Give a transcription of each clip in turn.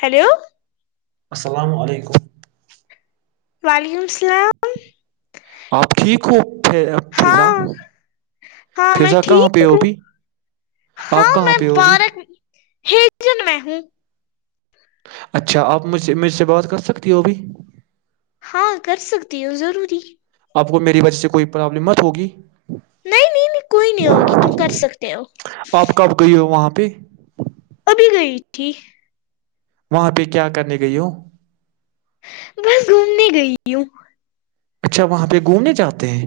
hello السلام علیکم وعلیکم السلام آپ ٹھیک ہو فی- فضا ہاں ہاں میں فضا کہاں ٹھیک پہ ہو ہوں ابھی آپ ہاں کہاں میں پہ ہو ابھی بارک ہیجن میں نہیںی اچھا آپ مجھ مجھ سے بات کرسکتے ہو ا بھیھی ہاں کر سکتی ہو ضروری آپ کو میری وجہ سے کوئی پرابلم مت ہوگی نہیں نہیں نہیں کوئی نہیں ہوگی ت کر سکتے ہو ت ابھی گئی تھی وہاں پہ کیا کرنے گئی ہوں بس گھومنے گئی ہوں اچھا وہاں پہ گھومنے جاتے ہیں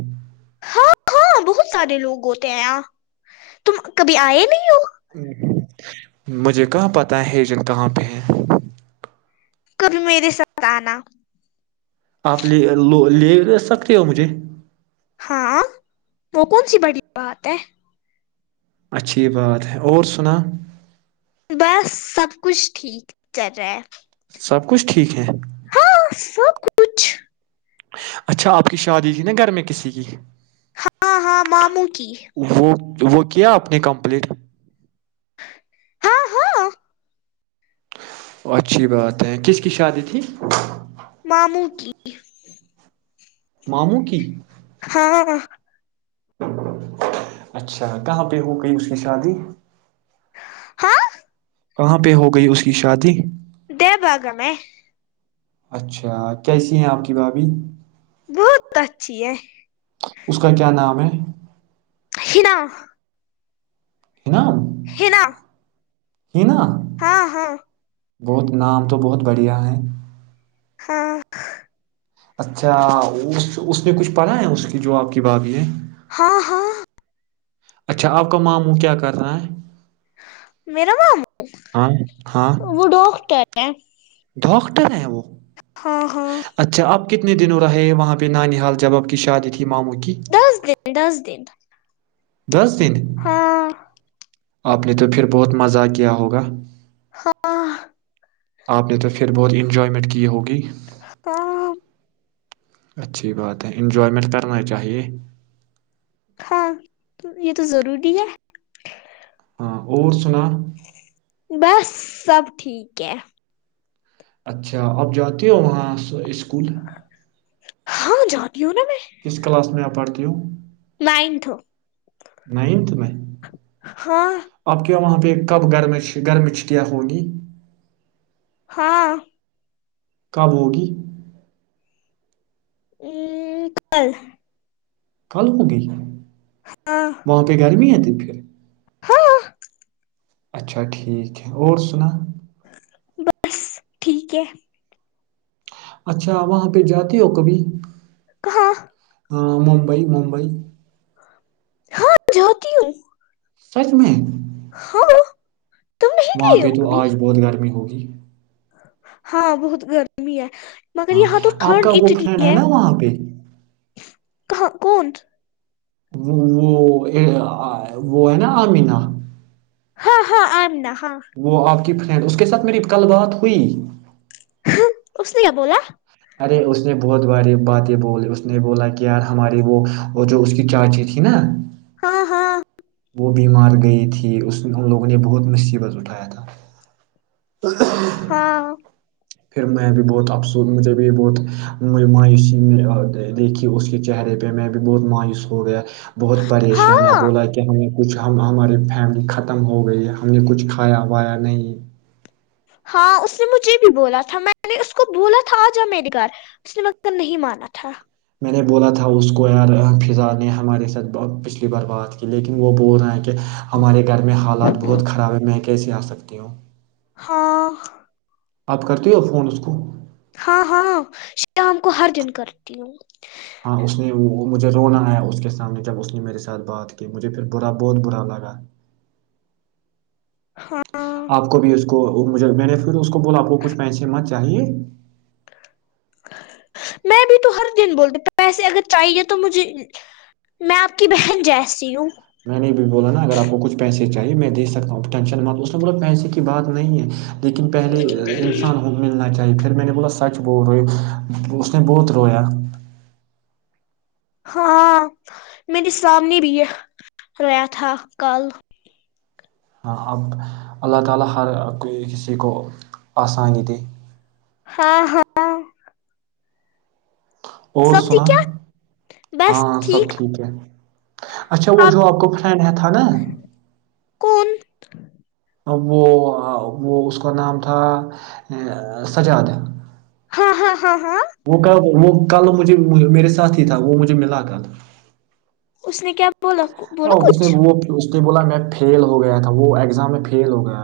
ہاں ہاں بہت سارے لوگ ہوتے ہیں اں تم کبھی آئے نہیں ہو مجھے کہاں پتا ہے ہجن کہاں پہ ہے کبھی میرے ساتھ آنا اپلی لو لے ل سکتے ہو مجھے ہاں وہ کون سی بڑی بات ہے اچھی بات ہے اور سنا بس سب کچھ ٹھیک چل رہا ہے سب کچھ ٹھیک ہے ہاں سب کچھ اچھا آپ کی شادی تھی نا گھر میں کسی کی ہاں ہاں ماموں کی وہ وہ کیا آپ نے کمپلیٹ ہاں ہاں اچھی بات ہے کس کی شادی تھی معمو کی جی [inaudible] مامو کی ہاں [inaudible] اچھا کہاں پہ ہو گئی اس کی شادی ہاں کہاں پہ ہو گئی اس کی شادی د بھاگ میں ہے اچھا کیسی ہیں آپ کی بھاابھی بہت اچھی ہے اس کا کیا نام ہے ہیناا ہے نا ہےلاا ہی نا ہاں ہاں بہت نام تو بہت بڑھیا ہیں ہاں اچھا اس اس نے کچھ پڑھا ہے اس کی جو آپ کی بھابھی ہے ہاں ہاں اچھا آپ کا ماموں کیا کر رہا ہے میرا نام ہاں وہ ڈاکٹر ہے دکٹ نہیں ہے وہ ہاں ہاں اچھا آپ کتنے دنوں رہے وہاں پہ نانی حال جباب کی شادی تھی ماموں کی دس دن دس دن دس دن ہاں آپ نے تو پھر بہت مزہ کیا ہوگا ہاں آپ نے تو پھر بہت انجوائمنٹ کی ہوگی ہاں اچھی بات ہے انجوائمنٹ کرنا چاہیے ہاں یہ تو ضروری ہے ہاں اور سنا بس سب ٹھیک ہے اچھا آپ جاتی ہو وہاں اسکول ہاں جات کس کلاس میں آپ پڑھتے توں نائنتھ نائنت میں ہاں آپ کیا وہاں پ کب گرمچ گرمیچ کیا ہو گی ہاں کب ہوگی ا کل کل ہو گئی ہاں وہاں پہ گرمی ہے ت السلام علیکم محترم ہاں اچھا ٹھیک ہے اور سنا بس ٹھیک ہے اچھا وہاں پہ جاتی ہو کبھی ہاں [unintelligible] ہاں ممبئی ممبئی جھاتتی ہوں [unintelligible] سچ میں ہاں [unintelligible] وہاں گئے پہ ہو تو کبھی آج بہت گرمی ہوگی ج [unintelligible] ہاں بہت گرمی ہے مگر ہاں یہاں تو آپ کا ٹھنڈ وہ فرینڈ اتنی ہے نا وہاں پہ کہاں کون وہ وہ ہے نا امینا [unintelligible] ہاں ہاں ای ن [unintelligible] وہ آپ [unintelligible] فرینڈ اس کے ساتھ میری کل بات ہوئی اس نے کیا بولا ارے اس نے بہت باری باتیں بولی اس نے بولا کہ یار ہماری وہ اور جو اس کی چاچی تھی نا ہاں ہاں وہ بیمار گئی تھی اس ہم لوگوں نے بہت مصیبت اٹھایا تھا ہاں [unintelligible] پھر میں بھی بہت افسوس مجھے بھی بہت مایوسی میں دیکھی اس کے چہرے پہ میں بھی بہت مایوس ہو گیا بہت پریشان ہے ہاں بولا کہ ہمیں کچھ ہم ہمارے فیملی ختم ہو گئی ہے ہم نے کچھ کھایا وایا نہیں ہاں اس نے مجھے بھی بولا تھا میں نے اس کو بولا تھا آ جا میے گھر اس نے م نہیں مانا تھا میں نے بولا تھا اس کو یار فضا نے ہمارے ساتھ پچھلی بار بات کی لیکن وہ بول رہے ہیں ہمارے گھر میں حالات بہت خراب ہے میں کیا کیسے آ سکتی ہوں [unintelligible] ہاں [unintelligible] آپ کرتی ہو فون اس کو ہاں ہاں شیام کو ہر دن کرتی ہوں ہاں اس نے مجھے رونا ہے اس کے سامنے جب اس نے میرے ساتھ بات کی مجھے پھر برا بہت برا لگا ہاں آپ کو بھی اس [unintelligible] کو مجھے میں نے پھر اس کو بولا آپ کو کچھ پیسے مت چاہیے میں بھی تو ہر دن بولتے پیسے اگر چاہیے تو مجھے میں آپ کی بہن جیسی ہوں میں نے بھی بولا نا اگر آپ کو کچھ پیسے چاہے میں دے سکتا ہوں ٹینشن م اس نے بولا پیسے کی بات نہیں ہے لیکن پہلے انسان ملنا چاہیے پھر میرے بلا سچ بہت روئی اس نے بہت رویا [unintelligible] ہاں میرے سامنے بھی یہ رہیا تھا کل ہاں اب اللہ تعالی ہر کو کسی کو آسانی دے ہاں ہاں [unintelligible] اور سبزی سنا کیا ہاں سب ٹھیک ہے اچھا وہ جو آپ کو فرینڈ ہے تھا نا ہ [unintelligible] ا وہ وہ اس کا نام تھا سجادہ [unintelligible] ہاں ہاں ہاں ہاں [unintelligible] وہ کل مجھے میرے ساتھی تھا وہ مجھے ملا کل [unintelligible] اس نے کیا [inaudible] ا بولا سے کچھ وہ [unintelligible] نے بولا میں فیل ہو گیا تھا وہ ایگزام میں فیل ہو گیا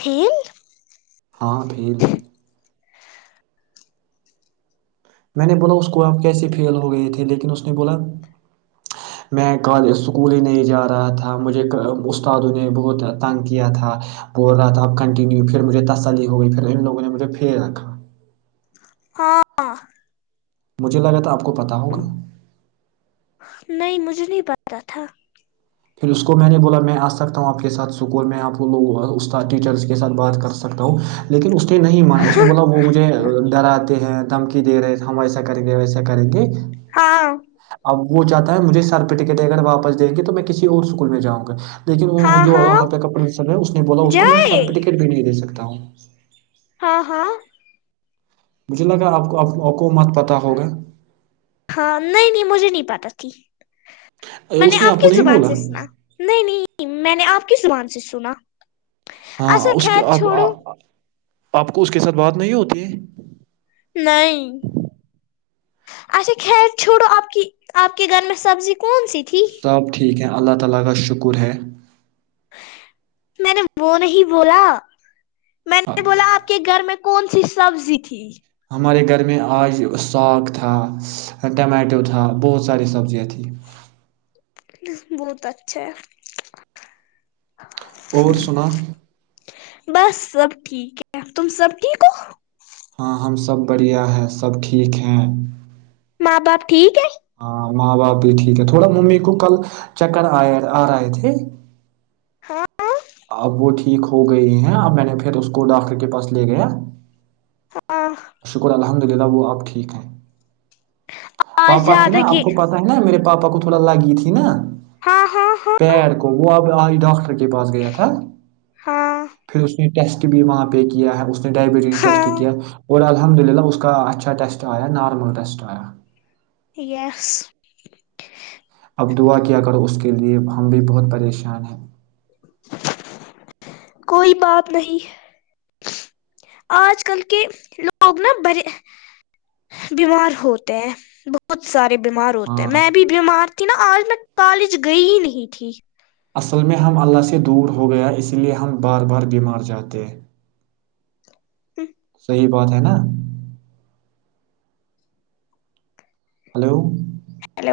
پھر ہاں بھی [inaudible] [unintelligible] ہاں [inaudible] مجھے لگ رہا تھا آپ [unintelligible] نہیں مجھے نہیں پتا [inaudible] ا تھا [inaudible] پھر اس کو میں نے بولا میں آ سکتا ہوں آپ کے ساتھ اسکول میں آپ ل استاد ٹیچرس کے ساتھ بات کر سکتاوں [unintelligible] لیکن اس نے نہیں مانا اس نے بولا وہ مجھے ڈراتے ہیں [unintelligible] دمکی دے رہے ہم ایسا کریں گے ویسا کریں گے ہاں [unintelligible] اب [inaudible] وہ چاہتا ہےجھے سر پ ٹ اگر واپ د گی تو میں [unintelligible] کسی اور اسکول میں جاؤں گا تو [unintelligible] ہاں لیکن جو ہاں وہاں پہ کاپسر ہے اس نے بولا اس کو میں جائے سرٹیفکٹ بھی نہیں دے سکتا [unintelligible] بتاؤں [inaudible] ہاں ہاں [unintelligible] مجھے لگا آپ کوپ ہاں نہیں نہیں مجھے نہیں پتا پکی میں نے اس آپ کو کیس نہیں زبان بولا سے سنا نہیں نہیں میں نے آپ کسمان سے سنا ہاں اچھا اس کے خیر چھوڑو آپ کو اس کے ساتھ بات نہیں ہوتی ہے نہیں اچھا خیر چھوڑو آپ کی آپ کے گھر میں سبزی کون سی تھی سب ٹھیک ہے [unintelligible] میں نے وہ نہیں بولا میں نے بولا آپ کے گھر میں کون سی سبزی تھی ہمارے گھر میں آج ساگ تھا ٹمیٹو تھا بہت ساری سبزیاں تھیں بہت اچھا اور سنا بس سب ٹھیک ہے تم سب ٹھیک ہو ہاں ہم سب بڑھیا ہیں سب ٹھیک ہیں ماں باپ ٹھیک ہے ہاں ماں باپ بھی ٹھیک ہے تھوڑا ممی کو کل چکر آ آ رہے تھے [unintelligible] اب وہ ٹھیک ہو گئی ہیں اب میں نے پھر اس کو ڈاکٹر کے پاس لے گیا [unintelligible] [inaudible] آج پاپا تھے نا زیادہ آپ کی کو پتا ہے نا میرے پاپا کو تھوڑا لگی تھی نا ہاں ہاں ہاں پیر کو آ [unintelligible] [unintelligible] [unintelligible] ٹیسٹ بھی وہاں پہ کیا ہے اس نے ڈائبٹی ٹیسٹ ہاں کی اور الحمدللہ اس کا اچھا ٹیسٹ ایا نارمل ٹیسٹ ایا [unintelligible] اب دعا کیا کرو اس کے لیے ہم بھی بہت پریشان ہیں کوئی بات نہیں آج کل کے لوگ نا بڑے بیمار ہوتے ہیں بہت سارے بیمار ہوتے ہیں ہاں میں بھی بیمار تھی نا آج میں کالج گئی ہی نہیں تھی اصل میں ہم اللہ سے دور ہو گیا اسی لیے ہم بار بار بیمار جاتے [unintelligible] صحی بات ہے نا ہلو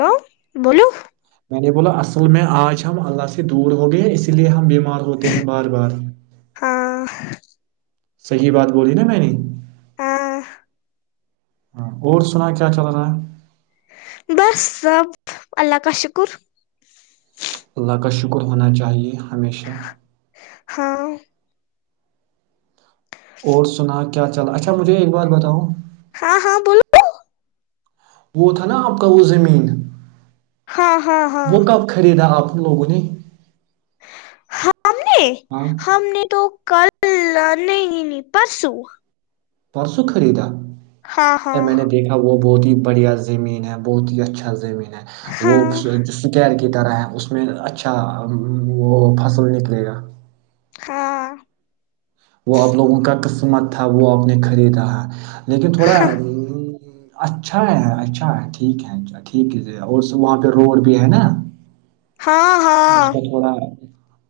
[unintelligible] میں نے بولا اصل میں آج ہم اللہ سے دور ہو گئے اس لیے ہم بی ہوتے ہیں بار بار ہاں صحیح بات بو رہلی نا میں نے ہ [inaudible] ہ اور سنا کیا چل رہا ہے سب اللہ کا شکر اللہ کا شکر ہونا چاہیے ہمیشہ ہاں اور سنا کیا چلا اچھا مجھے ایک بات بتاؤ ہاں ہاں بولو وہ تھا نا آپ کا وہ زمین ہاں ہاں ہاں وہ کب خریدا آپ سب لوگ نہیں [unintelligible] ہم نے ہم نے تو کل نہیں نی پرسو پرسوں خریدا ا ہاں میں نے دیکھا وہ بہت ہی بڑھیا زمین ہے بہت ہی اچھا زمین وہ ہاں سکر کے [unintelligible] کی طرح ہے اس میں اچھا وہ فصل نکلے گا ہاں وہ آپ لوگوں کا قسمت تھا وہ آپ نے خریدا لیکن تھوڑا اچھا ہے اچھا ٹھیک ہے اچھا ٹھیک ہے ج اور وہاں پہ روڈ بھی ہے نا ہاں ہاں اس [unintelligible] کا تھوڑا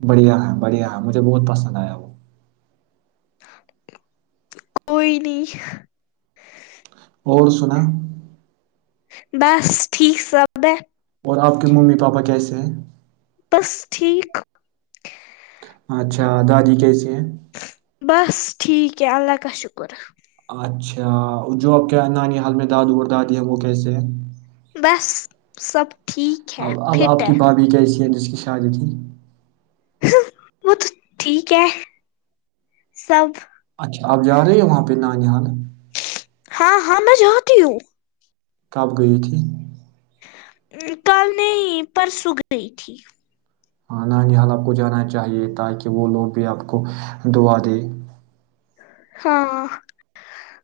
بڑھیا ہے بڑھیا ہے مجھے بہت پسند آیا وہ کوئی نہیں اور سنا بس ٹھیک سب ہے اور آپ کے ممی پاپا کیسے ہیں بس ٹھیک اچھادادی کیسے ہیں بس ٹھیک ہے اللہ کا شکر اچھا جو آپ کے نانی حال میں دادو اور دادی ہیں وہ کیسے ہیں بس سب ٹھیک ہے فٹ ہے شا ج تھی [unintelligible] وہ تو ٹھیک ہے سب اچھا آپ جا رہے ہیں وہاں پہ ن جان ہاں ہاں میں جاتتی ہوں کب گئی تھی کل نہیں پر سوکھ گئی تھی ہاں نانی حال آپ کو جانا چاہیے تاکہ وہ لوگ بھی آپ کو دعا دے ہاں [inaudible]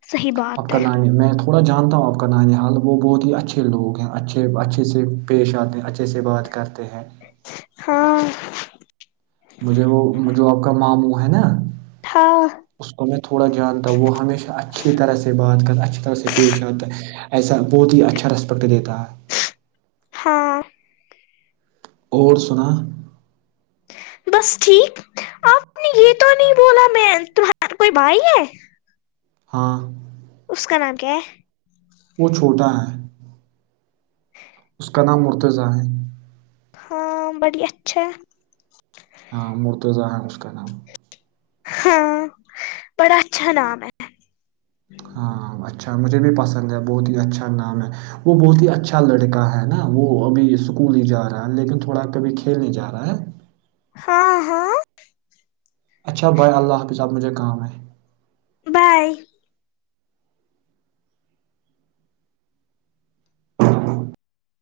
آپ کا نام ہے میں تھوڑا جانتا ہوں آپ کا نانی حال وہ بہت ہی اچھے لوگ ہیں اچھے اچھے سے پیش آتے ہیں اچھے سے بات کر ہاں [inaudible] مجھے وہ جو آپ کا ماموں ہے نا ہاں اس کو میں تھوڑا جانتا ہوں وہ ہمیشہ اچھی طرح سے بات کر اچھی طرح سے پیش آتا ایسا بہت ہی اچھا ریسپیکٹ دیتا ہے ہاں [inaudible] اور سنا بس ٹھیک آپ نے یہ تو نہیں بولا میں تمہار کوئی بھائی ہے ہاں اسس کا نام کیا وہ چھوٹا ہے السلام علیکم محترم بھائی ہاں بڑی اچھا ہاں مور تو ز ہے مشکان ہاں بڑا اچھا نام ہے ہاں اچھا مجھے بھی پسند ہے بہت ہی اچھا نام ہے وہ بہت ہی اچھا لڑکا ہے نا وہ ابھی اسکول ہی جا رہا ہے لیکن تھوڑا کبھی کھیل نہیں جا رہا ہے ہاں ہاں اچھا بھائے اللہ حافظ آپ مجھے کام ہے بائے